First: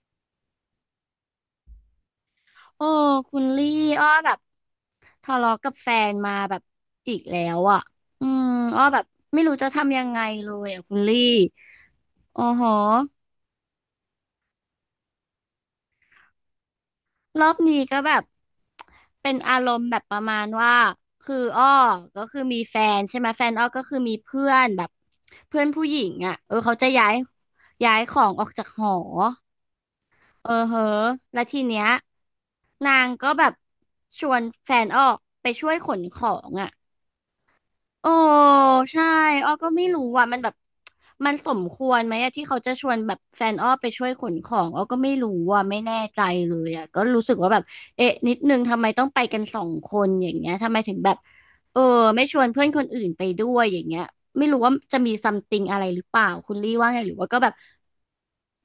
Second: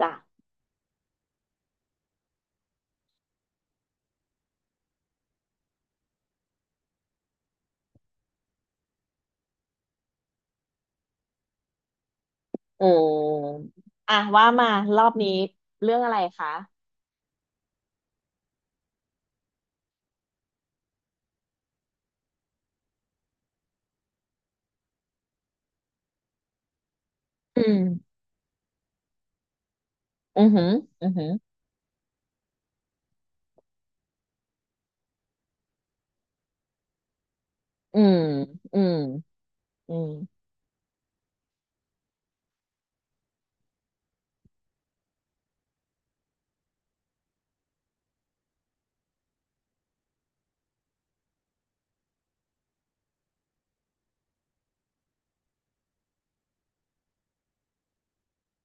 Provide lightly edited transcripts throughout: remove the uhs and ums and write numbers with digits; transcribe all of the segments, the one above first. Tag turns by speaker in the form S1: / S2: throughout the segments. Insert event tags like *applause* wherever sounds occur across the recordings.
S1: จ้ะ
S2: โอ้คุณลี่อ้อแบบทะเลาะกับแฟนมาแบบอีกแล้วอ่ะอืมอ้อแบบไม่รู้จะทำยังไงเลยอ่ะคุณลี่โอ้โห
S1: อืมอ่ะว่ามารอบนี้เรื่องอะไรคะ
S2: รอบนี้ก็แบบเป็นอารมณ์แบบประมาณว่าคืออ้อก็คือมีแฟนใช่ไหมแฟนอ้อก็คือมีเพื่อนแบบเพื่อนผู้หญิงอ่ะเออเขาจะย้าย
S1: อืม
S2: ของออกจากหอ
S1: อื
S2: เอ
S1: อ
S2: อ
S1: หือ
S2: เหอ
S1: อื
S2: ะ
S1: อหือ
S2: แล้วทีเนี้ยนางก็แบบชวนแฟนออกไปช่วยขนของอ่ะ
S1: อื
S2: โอ้
S1: มอืม
S2: ใช่อ้อก็ไม่
S1: อื
S2: รู้
S1: ม
S2: ว่ามันแบบมันสมควรไหมอะที่เขาจะชวนแบบแฟนอ้อไปช่วยขนของอ้อก็ไม่รู้ว่าไม่แน่ใจเลยอะก็รู้สึกว่าแบบเอ๊ะนิดนึงทำไมต้องไปกันสองคนอย่างเงี้ยทำไมถึงแบบ เออไม่ชวนเพื่อนคนอื่นไปด้วยอย่างเงี้ยไม่รู้ว่าจะมีซัมติงอะไรหรือเปล่าคุณลี่ว่าไงหรือว่าก็แบบ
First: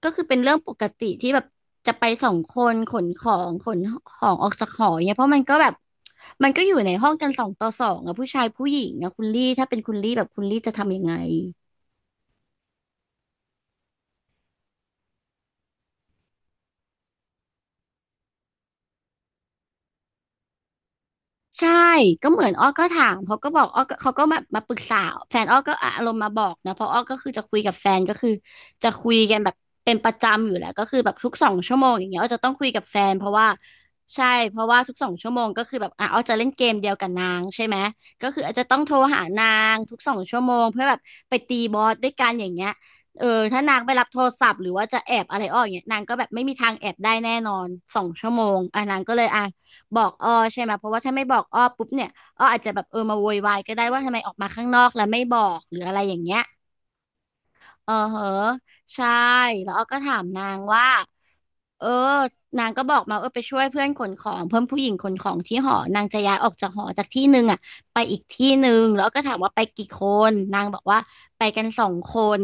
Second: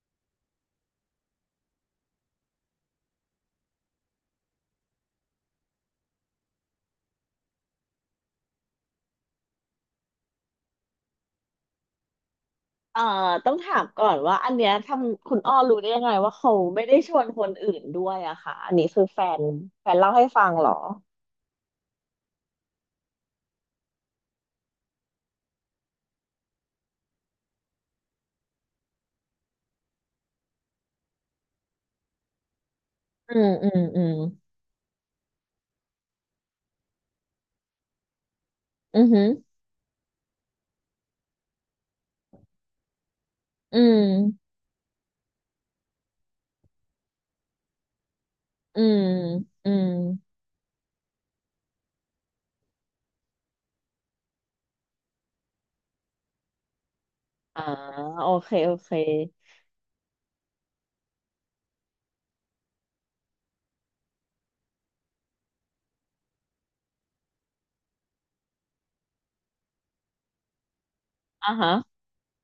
S2: ก็คือเป็นเรื่องปกติที่แบบจะไปสองคนขนของขนของออกจากหอเนี่ยเพราะมันก็แบบมันก็อยู่ในห้องกันสองต่อสองอะผู้ชายผู้หญิงอะคุณลี่ถ้าเป็นคุณลี่แบบคุณลี่จะทำยังไง
S1: เอ่อต้องถามก่อนว่าอันเนี้ยทำคุณอ้อรู้ได้ยังไงว่าเขาไม่ได้ชวนคนอื่นด้วยอะค่ะอันนี้คือแฟนแฟนเล่าให้ฟังเหรอ
S2: ใช่ก็เหมือนอ้อก็ถามเขาก็บอกอ้อก็เขาก็มาปรึกษาแฟนอ้อก็อารมณ์มาบอกนะเพราะอ้อก็คือจะคุยกับแฟนก็คือจะคุยกันแบบเป็นประจำอยู่แล้วก็คือแบบทุกสองชั่วโมงอย่างเงี้ยอ้อจะต้องคุยกับแฟนเพราะ
S1: อื
S2: ว่า
S1: มอืมอืม
S2: ใช่เพราะว่าทุกสองชั่วโมงก็คือแบบอ่ะอ้อจะเล่นเกมเดียวกับนางใช่ไหมก็คืออาจจะต้องโทร
S1: อือหื
S2: หา
S1: อ
S2: นางทุกสองชั่วโมงเพื่อแบบไปตีบอสด้วยกันอย่างเงี้ยเออถ้านา
S1: อื
S2: งไป
S1: ม
S2: รับโทรศัพท์หรือว่าจะแอบอะไรอ้ออย่างเงี้ยนางก็แบบไม่มีทางแอบได้แน่นอนสองชั่วโมงอ่ะ
S1: อื
S2: นา
S1: ม
S2: งก็เลยอ่ะ
S1: อืม
S2: บอกอ้อใช่ไหมเพราะว่าถ้าไม่บอกอ้อปุ๊บเนี่ยอ้ออาจจะแบบเออมาโวยวายก็ได้ว่าทำไมออกมาข้างนอกแล้วไม่บอกหรืออะไรอย่างเงี้ย
S1: อ่า
S2: เออเหอะ
S1: โอเคโอเค
S2: ใช่แล้วอ้อก็ถามนางว่าเออนางก็บอกมาเออไปช่วยเพื่อนขนของเพื่อนผู้หญิงขนของที่หอนางจะย้ายออกจากหอจากที่หนึ่งอ่ะไปอีกที่หนึ่งแล้วอ้อก็ถามว่าไปกี่คนนางบอกว่าไป
S1: อ่ะ
S2: กัน
S1: ฮะ
S2: สองคน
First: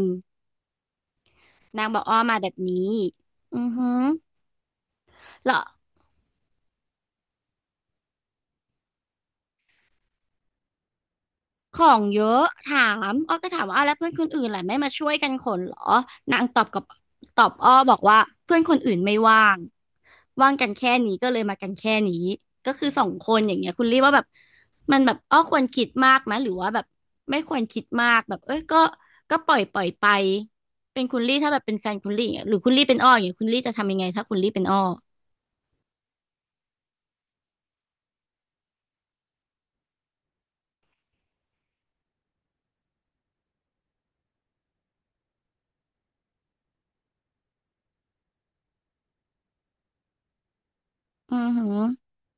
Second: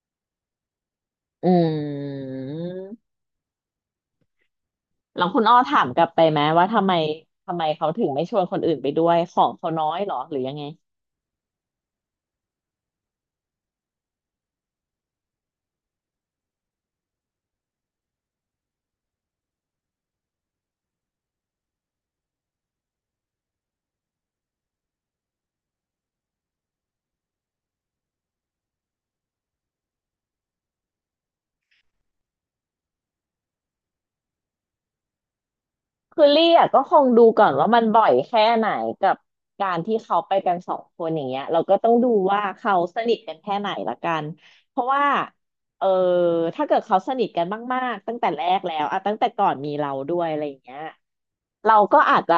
S1: อื
S2: นางบอกอ้อมาแบบนี้
S1: ม
S2: อือหือ
S1: แล้วคุณ
S2: แล้
S1: อ้อ
S2: ว
S1: ถามกลับไปไหมว่าทำไมทำไมเขาถึงไม่ชวนคนอื่นไปด้วยของเขาน้อยเหรอหรือยังไง
S2: ของเยอะถามอ้อก็ถามว่าอ้าวแล้วเพื่อนคนอื่นแหละไม่มาช่วยกันขนเหรอนางตอบกับตอบอ้อบอกว่าเพื่อนคนอื่นไม่ว่างว่างกันแค่นี้ก็เลยมากันแค่นี้ก็คือสองคนอย่างเงี้ยคุณรีว่าแบบมันแบบอ้อควรคิดมากไหมหรือว่าแบบไม่ควรคิดมากแบบเอ้ยก็ก็ปล่อยไปเป็นคุณลี่ถ้าแบบเป็นแฟนคุณลี่อย่างเงี้ยหรือคุณลี่เป็นอ้ออย่างเงี้ยคุณลี่จะทำยังไงถ้าคุณลี่เป็นอ้อ
S1: คือลี่อะก็คงดูก่อนว่ามันบ่อยแค่ไหนกับการที่เขาไปกันสองคนอย่างเงี้ยเราก็ต้องดูว่าเขาสนิทกันแค่ไหนละกันเพราะว่าเออถ้าเกิดเขาสนิทกันมากๆตั้งแต่แรกแล้วอะตั้งแต่ก่อนมีเราด้วยอะไรอย่างเงี้ย
S2: อือหื
S1: เรา
S2: อ
S1: ก็อาจจะ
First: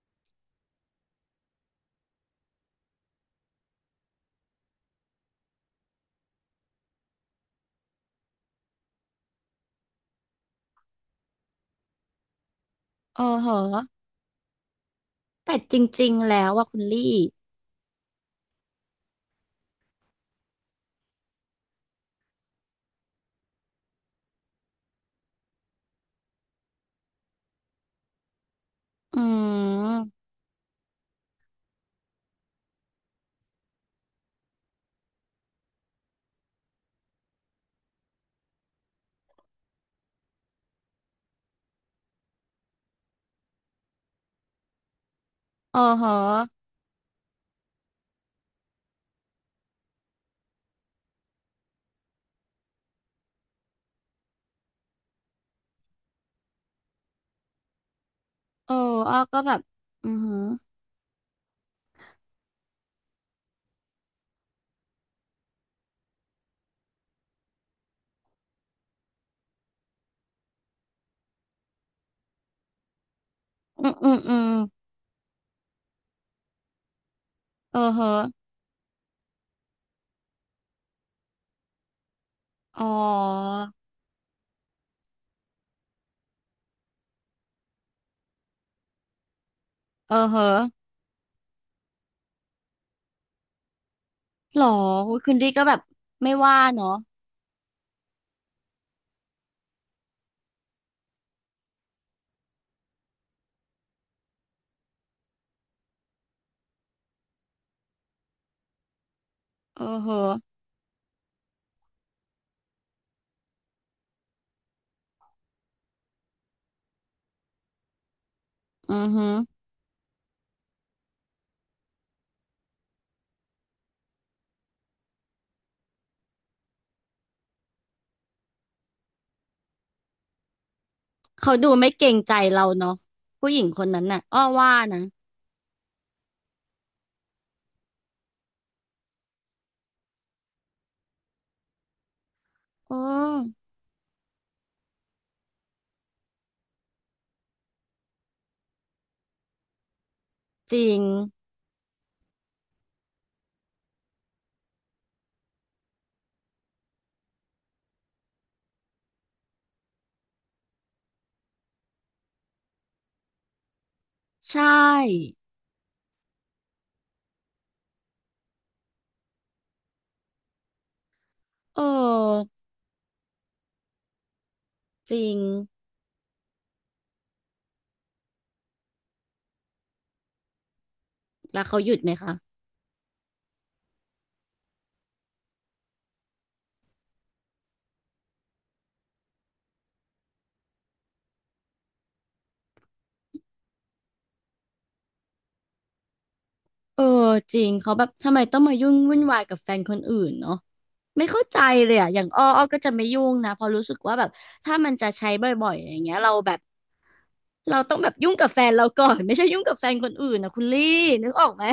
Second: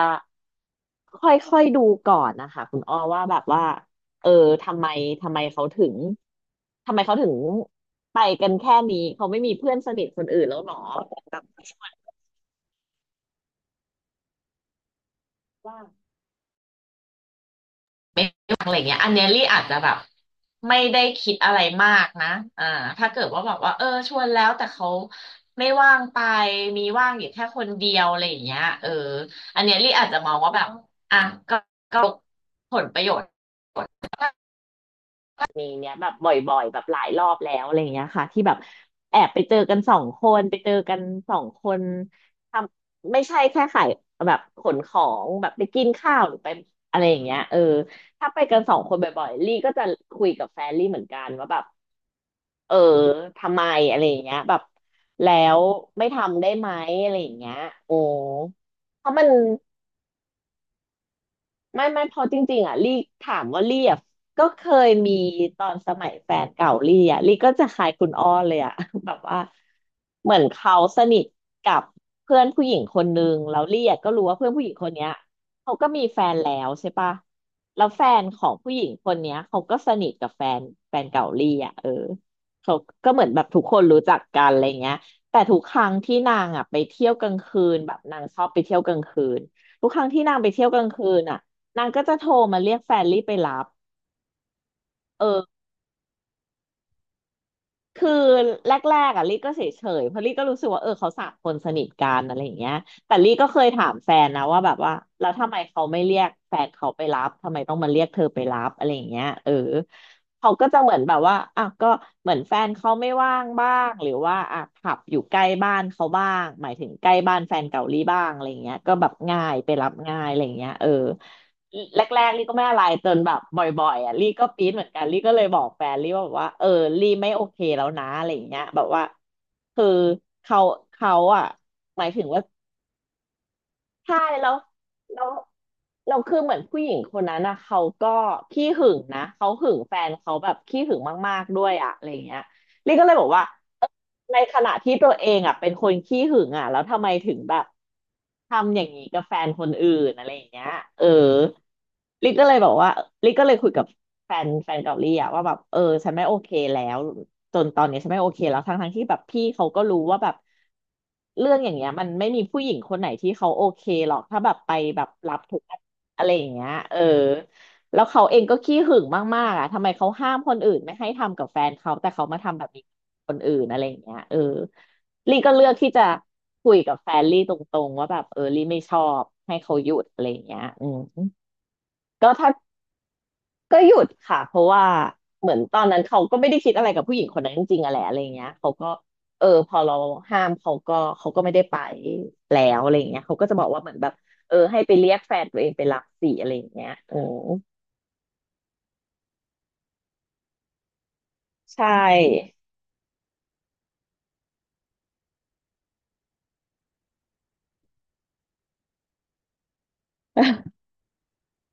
S1: ค่อยๆดูก่อนนะคะคุณอ้อว่าแบบว่าเออทำไมทำไมเขาถึงทำไมเขาถึงไปกันแค่นี้เขาไม่มีเพื่อนสนิทคนอื่นแล้วหรอแบบ
S2: อ๋อเหรอแต่จ
S1: ว่า
S2: ริงๆแล้วว่าคุณลี่
S1: อะไรเงี้ยอันเนี้ยลี่อาจจะแบบไม่ได้คิดอะไรมากนะอ่าถ้าเกิดว่าแบบว่าเออชวนแล้วแต่เขาไม่ว่างไปมีว่างอยู่แค่คนเดียวอะไรอย่างเงี้ยเออ
S2: อื
S1: อันเนี้ยลี่อาจจะ
S2: ม
S1: มองว่าแบบอ่ะก็ก็ผลประโยชน์ มีเนี้ยแบบบ่อยๆแบบหลายรอบแล้วอะไรอย่างเงี้ยค่ะที่แบบแอบไปเจอกันสองคนไปเจอกันสองคนทำไม่ใช่แค่ขายแบบขนของแบบไป
S2: อ๋อ
S1: กิน
S2: เหรอ
S1: ข้าวหรือไปอะไรอย่างเงี้ยเออถ้าไปกันสองคนบ่อยๆลี่ก็จะคุยกับแฟนลี่เหมือนกันว่าแบบเออทำไมอะไรอย่างเงี้ยแบบแล้วไม่ทำได้ไหมอะไรอย่างเงี้ยโอ้
S2: เออ
S1: เพ
S2: อ้
S1: ราะ
S2: อ
S1: มัน
S2: ก็แบบอือหือ
S1: ไม่เพอจริงๆอ่ะลี่ถามว่าลี่อ่ะก็เคยมีตอนสมัยแฟนเก่าลี่อ่ะลี่ก็จะขายคุณอ้อเลยอ่ะ *laughs* แบบว่าเหมือนเขาสนิทกับเพื่อนผู้หญิงคนนึงแล้วลี่
S2: อืม
S1: อ่ะ
S2: อื
S1: ก็
S2: ม
S1: รู้
S2: อื
S1: ว่า
S2: ม
S1: เพื่อนผู้หญิงคนเนี้ยเขาก็มีแฟนแล้วใช่ปะ
S2: เออ
S1: แล้ว
S2: เห
S1: แฟ
S2: อะ
S1: นของผู้หญิงคนเนี้ยเขาก็สนิทกับแฟนแฟนเก่าลี่อ่ะเออเขา
S2: อ๋อ
S1: ก็เหมือนแบบทุกคนรู้จักกันอะไรเงี้ยแต่ทุกครั้งที่นางอ่ะไปเที่ยวกลางคืนแบบนางชอบไปเที่ยวกลางคืนทุกครั้ง
S2: เอ
S1: ที่
S2: อ
S1: นา
S2: เห
S1: งไป
S2: อะ
S1: เที่ยวกลางคืนอ่ะ นางก็จะโทรมาเรียกแฟนลี่ไปรับ
S2: หรออุ๊ย
S1: เอ
S2: คุณ
S1: อ
S2: ดีก็แบบไม่ว่าเนาะ
S1: คือแรกๆอ่ะลี่ก็เฉยๆเพราะลี่ก็รู้สึกว่าเออเขาสามคนสนิทกันอะไรอย่างเงี้ยแต่ลี่ก็เคยถามแฟนนะว่าแบบว่าแล้วทำไมเขาไม่เรียกแฟนเขาไปรับทำไมต้องมาเรียกเธอไปรับอะไรอย่างเงี้ยเออ
S2: เออเหอะ
S1: เขาก็จะเหมือนแบบว่าอ่ะก็เหมือนแฟนเขาไม่ว่างบ้างหรือว่าอ่ะผับอยู่ใกล้บ้านเขาบ้างหมายถึงใกล้บ้านแฟนเก่าหลี่บ้างอะไรอย่างเงี้ยก็
S2: อื
S1: แบ
S2: อ
S1: บ
S2: หือ
S1: ง่ายไปรับง่ายอะไรอย่างเงี้ยเออ แรกๆลี่ก็ไม่อะไรจนแบบบ่อยๆอ่ะลี่ก็ปี๊ดเหมือนกันลี่ก็เลยบอกแฟนลี่ว่าแบบว่าเออลี่ไม่โอเคแล้วนะอะไรอย่างเงี้ยแบบว่าคือเขาเขาอ่ะ
S2: เขาดูไม่
S1: ห
S2: เก
S1: มา
S2: ร
S1: ย
S2: ง
S1: ถึง
S2: ใจ
S1: ว่า
S2: เราเนาะผู้หญิงคนนั้น
S1: ใช่
S2: น่ะอ้อ
S1: แล้ว
S2: ว่านะ
S1: แล้วเราคือเหมือนผู้หญิงคนนั้นนะเขาก็ขี้หึงนะเขาหึงแฟนเขาแบบขี้หึงมากๆด้วยอะอะไรอย่างเงี้ย
S2: เอ
S1: ลี่ก็เลยบอกว่า
S2: อ
S1: ในขณะที่ตัวเองอ่ะเป็นคนขี้หึงอ่ะแล้วทำไมถึงแบบทำอย่างนี้กับแฟนคนอื่นอะไรอย่างเงี้ย
S2: จริง
S1: เออลิก็เลยบอกว่าลิก็เลยคุยกับแฟนแฟนเกาหลีอ่ะว่าแบบเออฉันไม่โอเคแล้ว จนตอนนี้ฉันไม่โอเคแล้วทั้งที่แบบพี่เขาก็รู้ว่าแบบเรื่องอย่างเงี้ยมันไม่มีผู้หญิงคนไหนที่เขาโอเคหรอกถ้าแบ
S2: ใช
S1: บไปแบบรั
S2: ่
S1: บทุกอันอะไรอย่างเงี้ยเออแล้วเขาเองก็ขี้หึงมากๆอ่ะทำไมเขาห้ามคนอื่นไม่ให้ทำกับแฟน
S2: เ
S1: เขาแต่เขามา
S2: ออ
S1: ทำแบบนี้กับคนอื่นอะไรอย่างเงี้ยเออ
S2: จริง
S1: ลี่ก็เลือกที่จะคุยกับแฟนลี่ตรงๆว่าแบบเออลี่ไม่ชอบให้เขาหยุดอะไรอย่างเงี้ยอืม
S2: แล้วเขาหยุดไหม
S1: ก็
S2: คะ
S1: ถ้า ก็หยุดค่ะเพราะว่าเหมือนตอนนั้นเขาก็ไม่ได้คิดอะไรกับผู้หญิงคนนั้นจริงๆอะแหละอะไรเงี้ยเขาก็พอเราห้ามเขาก็ไม่ได้ไปแล้วอะไรเงี้ยเขาก็จะบอกว่าเหมือนแบบเออให้ไปเรียกแฟนตัวเองไปรับสิอะไรอย่างเงี้ย
S2: เออ
S1: อืม
S2: จริงเขาแบบทำไมต้องมายุ่งวุ่นวายกับแฟนคนอื่นเนาะไม่เข้าใจ
S1: ใช
S2: เลยอะอย่างอ้อ
S1: ่
S2: อ้อก็จะไม่ยุ่งนะเพอราะรู้สึกว่าแบบถ้ามันจะใช้บ่อยๆอย่างเงี้ยเราแบบเราต้องแบบยุ่งกับแฟนเราก่อนไม่ใช่ยุ่งกับแฟนคนอื่นนะคุณลี่นึกออกไหม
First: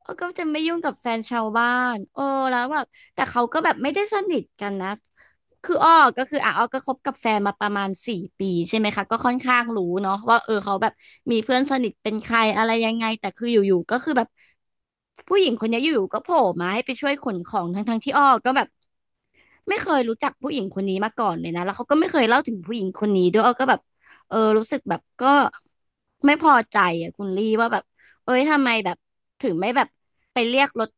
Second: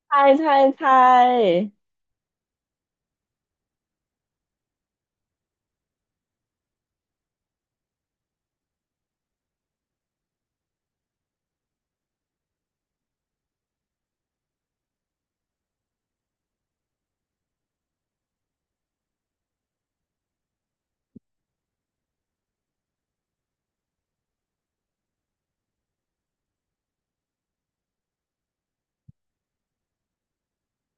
S2: เออ
S1: ใช่
S2: ก็จะ
S1: ใช่
S2: ไม่ยุ่ง
S1: ใช
S2: กับแฟนชาว
S1: ่
S2: บ้านเออแล้วแบบแต่เขาก็แบบไม่ได้สนิทกันนะคืออ้อก็คืออ่ะอ้อก็คบกับแฟนมาประมาณ4 ปีใช่ไหมคะก็ค่อนข้างรู้เนาะว่าเออเขาแบบมีเพื่อนสนิทเป็นใครอะไรยังไงแต่คืออยู่ๆก็คือแบบผู้หญิงคนนี้อยู่ๆก็โผล่มาให้ไปช่วยขนของทั้งๆที่อ้อก็แบบไม่เคยรู้จักผู้หญิงคนนี้มาก่อนเลยนะแล้วเขาก็ไม่เคยเล่าถึงผู้หญิงคนนี้ด้วยอ้อก็แบบเออรู้สึกแบบก็ไม่พอใจอ่ะคุณลี่ว่าแบบ เอ้ยทำไมแบบถึงไม่แบบไปเรียกรถ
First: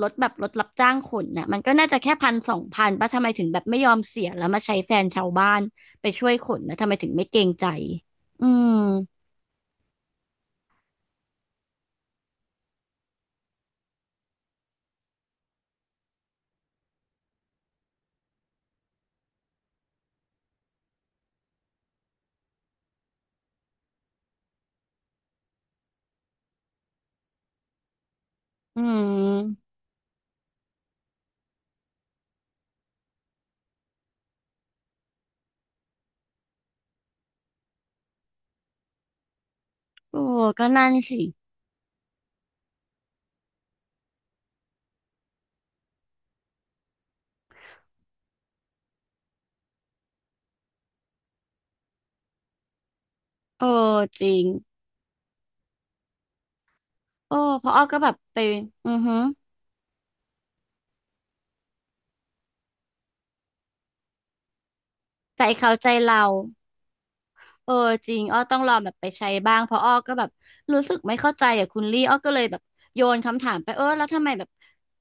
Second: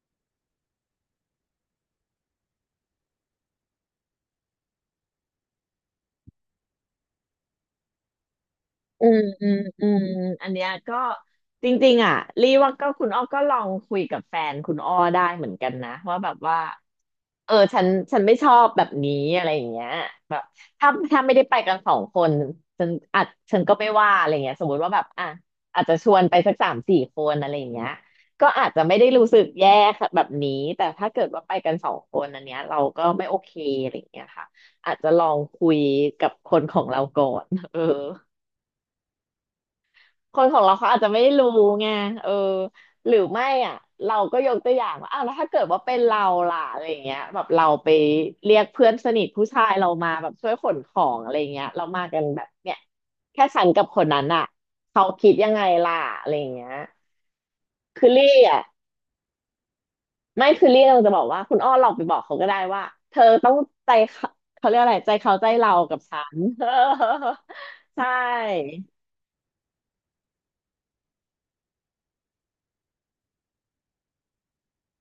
S2: แบบรถรับจ้างขนน่ะมันก็น่าจะแค่1,000-2,000ป่ะทำไมถึงแบบไม่ยอมเสียแล้วมาใช้แฟนชาวบ้านไปช่วยขนนะทำไมถึงไม่เกรงใจอืม
S1: อืมอืมอืมอันเนี้ยก็จริงๆอ่ะรีว่าก็คุณอ้อก็ลองคุยกับแฟนคุณอ้อได้เหมือนกันนะว่าแบบว่า เออฉันไม่ชอบแบบนี้อะไรอย่างเงี้ยแบบถ้าไม่ได้ไปกันสองคนฉันอาจฉันก็ไม่ว่าอะไรเงี้ยสมมติว่าแบบอ่ะอาจจะชวนไปสักสามสี่คนอะไรอย่างเงี้ยก็อาจ
S2: อื
S1: จะไม่ได้รู้สึกแย่
S2: ม
S1: ค่ะแบบนี้แต่ถ้าเกิดว่าไปกันสองคนอันเนี้ยเราก็ไม่โอเคอะไรอย่างเงี้ยค่ะอาจจะลองคุยกับคนของเราก่อนเออ
S2: โอ้
S1: คนของ
S2: ก็
S1: เรา
S2: นั่
S1: เขา
S2: น
S1: อาจจะ
S2: สิ
S1: ไม่รู้ไงเออหรือไม่อ่ะเราก็ยกตัวอย่างว่าอ้าวแล้วถ้าเกิดว่าเป็นเราล่ะอะไรอย่างเงี้ยแบบเราไปเรียกเพื่อนสนิทผู้ชายเรามาแบบช่วยขนของอะไรอย่างเงี้ยเรามากันแบบเนี่ยแค่
S2: เอ
S1: ฉั
S2: อ
S1: นกับคนนั้
S2: จ
S1: น
S2: ริ
S1: อ่ะ
S2: ง
S1: เขาคิดยังไงล่ะอะไรอย่างเงี้ย
S2: โอ้เพราะอ้อก็
S1: คื
S2: แบ
S1: อ
S2: บ
S1: ลี่
S2: ไป
S1: อ่ะ
S2: อือฮึ
S1: ไม่คือลี่เราจะบอกว่าคุณอ้อลองไปบอกเขาก็ได้ว่าเธอต้องใจเขาเขาเรียกอะไรใจเขา
S2: แต่
S1: ใจ
S2: ไอ้เขา
S1: เรา
S2: ใจ
S1: กับฉั
S2: เรา
S1: น
S2: เออ
S1: *laughs* ใช
S2: จริงอ้อต้องลอ
S1: ่
S2: งแบบไปใช้บ้างเพราะอ้อก็แบบรู้สึกไม่เข้าใจอ่ะคุณลี่อ้อก็เลยแบบโยนคำถามไปเออแล้วทำไมแบบ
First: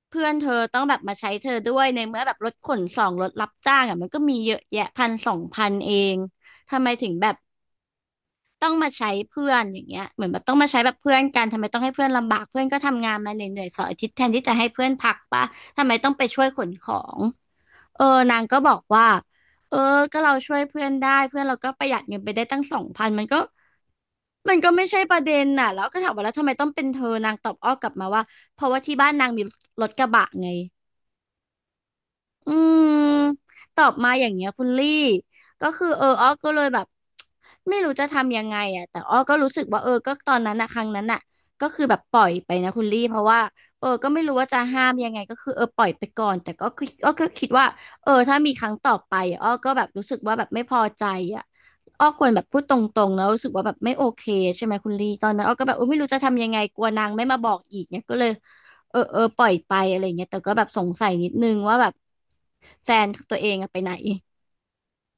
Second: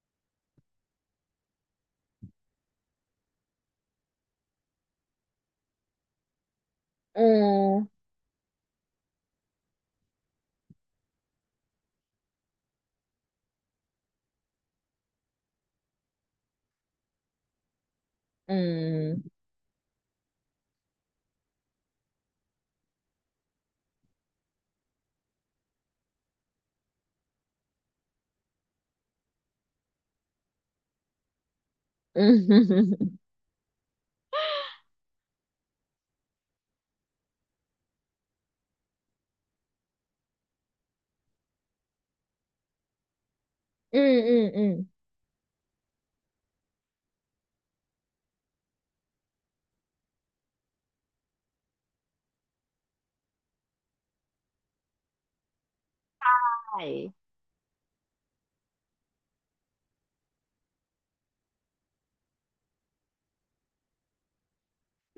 S2: เพื่อนเธอต้องแบบมาใช้เธอด้วยในเมื่อแบบรถขนส่งรถรับจ้างอ่ะมันก็มีเยอะแยะพันสองพันเองทำไมถึง
S1: อื
S2: แบบ
S1: ม
S2: ต้องมาใช้เพื่อนอย่างเงี้ยเหมือนแบบต้องมาใช้แบบเพื่อนกันทำไมต้องให้เพื่อนลำบากเพื่อนก็ทำงานมาเหนื่อยๆเสาร์อาทิตย์แทนที่จะให้เพื่อนพักปะทำไมต้องไปช่วยขนของเออนาง
S1: อื
S2: ก็บอกว่า
S1: ม
S2: เออก็เราช่วยเพื่อนได้เพื่อนเราก็ประหยัดเงินไปได้ตั้งสองพันมันก็ไม่ใช่ประเด็นน่ะแล้วก็ถามว่าแล้วทำไมต้องเป็นเธอนางตอบอ้อกลับมาว่าเพราะว่าที่บ้านนางมีรถกระบะไง
S1: อื
S2: อืม
S1: ม
S2: ตอบมาอย่างเงี้ยคุณลี่ก็คือเอออ้อก็เลยแบบไม่รู้จะทำยังไงอ่ะแต่อ้อก็รู้สึกว่าเออก็ตอนนั้นอะครั้งนั้นอะก็คือแบบปล่อยไปนะคุณลี่เพราะว่าเออ
S1: อื
S2: ก็
S1: ม
S2: ไม่รู้
S1: อืม
S2: ว่าจะ
S1: อืม
S2: ห้ามยังไงก็คือเออปล่อยไปก่อนแต่ก็คืออ้อก็คิดว่าเออถ้ามีครั้งต่อไปอะอ้อก็แบบรู้สึกว่าแบบไม่พอใจอ่ะอ้อควรแบบพูดตรงๆแล้วรู้สึกว่าแบบไม่โอเคใช่ไหมคุณลี่ตอนนั้นอ้อก็แบบเออไม่รู้จะทำยังไงก
S1: ใช่
S2: ลัวนางไม่มาบอกอีกเนี่ยก็เลย เออเออปล่อยไปอะไรเงี้ยแต่ก็แบบสงสัยนิดนึงว่าแบบแฟนตัวเองอะไปไหน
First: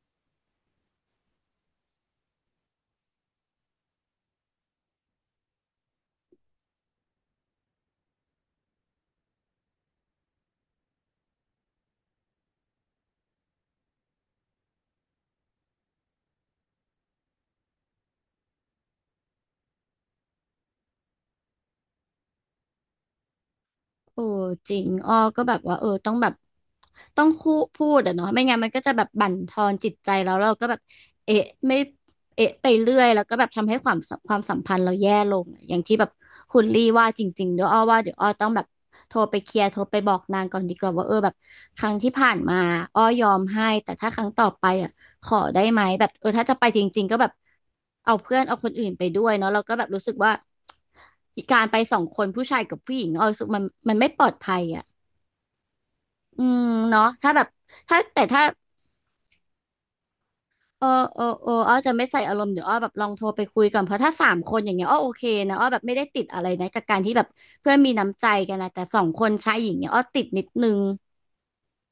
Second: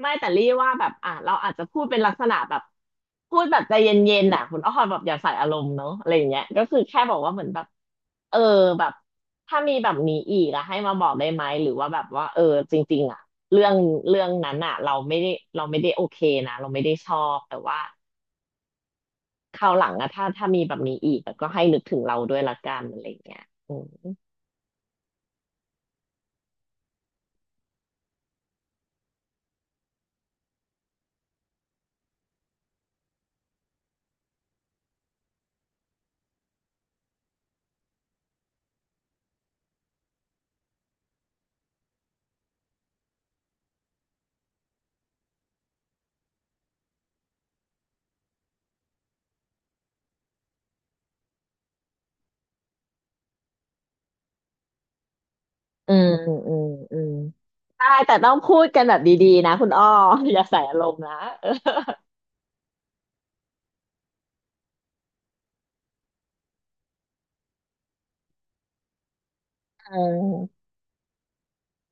S1: ไม่แต่รี่ว่าแบบอ่ะเราอาจจะพูดเป็นลักษณะแบบพูดแบบใจเย็นๆน่ะคุณอ้อแบบอย่าใส่อารมณ์เนาะอะไรอย่างเงี้ยก็คือแค่บอกว่าเหมือนแบบเออแบบถ้ามีแบบนี้อีกอะให้มาบอกได้ไหมหรือว่าแบบว่าเออจริงๆอะเรื่องเรื่องนั้นอะเราไม่ได้โอเคนะเราไม่ได้ชอบแต่ว่าคราวหลังอะถ้ามีแบบนี้อีกอะก็ให้นึกถึงเราด้วยละกันอะไรอย่างเงี้ยอืม
S2: โอ้จริงอ้อก็แบบว่าเออต้องแบบต้องคู่พูดอะเนาะไม่งั้นมันก็จะแบบบั่นทอนจิตใจแล้วเราก็แบบเอะไม่เอะไปเรื่อยแล้วก็แบบทำให้ความสัมพันธ์เราแย่ลงอะอย่างที่แบบคุณลี่ว่าจริงๆเดี๋ยวอ้อต้องแบบโทรไปเคลียร์โทรไปบอกนางก่อนดีกว่าว่าเออแบบครั้งที่ผ่านมาอ้อยอมให้แต่ถ้าครั้งต่อไปอะ ขอได้ไหมแบบเออถ้าจะไปจริงๆก็แบบเอาเพื่อนเอาคนอื่นไปด้วยเนาะเราก็แบบรู้สึกว่าการไปสองคนผู้ชายกับผู้หญิงเอารู้สึกมันไม่ปลอดภัยอ่ะ
S1: อืม
S2: อื
S1: อื
S2: ม
S1: มอื
S2: เนาะ
S1: ม
S2: ถ้าแบบ
S1: ได้
S2: ถ้า
S1: แต่
S2: แต่
S1: ต้อง
S2: ถ้า
S1: พูดกันแบบดีๆนะคุณอ้อ *laughs* อย่าใส่อา
S2: เอ
S1: ร
S2: อ
S1: มณ์นะ
S2: เอออ้อจะไม่ใส่อารมณ์เดี๋ยวอ้อแบบลองโทรไปคุยก่อนเพราะถ้าสามคนอย่างเงี้ยอ้อโอเคนะอ้อแบบไม่ได้ติดอะไรนะกับการที่แบบเพื่อนมีน้ำใจกันนะแต่สองคนชายหญิงเนี่ยอ้อ
S1: เออ
S2: ติดนิดนึง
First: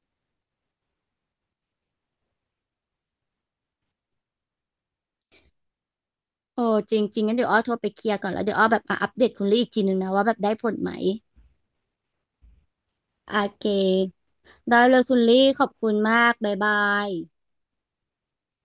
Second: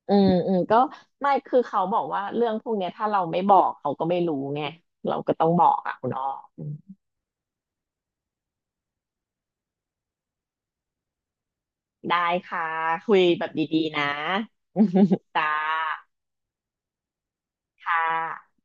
S1: เอออืมอืมก็ไม่คือเขาบอกว่าเรื่องพวกเนี้ยถ้าเราไม่บอกเขาก็ไม่รู้ไงเราก็ต้องบอกอ่ะคุณอ้ออื
S2: โอ้
S1: ม
S2: จริงจริงงั้นเดี๋ยวอ้อโทรไปเคลียร์ก่อนแล้วเดี๋ยวอ้อแบบมาอัปเดตคุณลี่อีกทีนึงนะว่าแบบได้ผลไหม
S1: ได้ค่ะคุย
S2: โอ
S1: แบบ
S2: เค
S1: ดีๆนะ
S2: ได้เลยคุณ
S1: *laughs*
S2: ลี่
S1: จ้า
S2: ขอบคุณมากบ๊ายบาย
S1: ค่ะ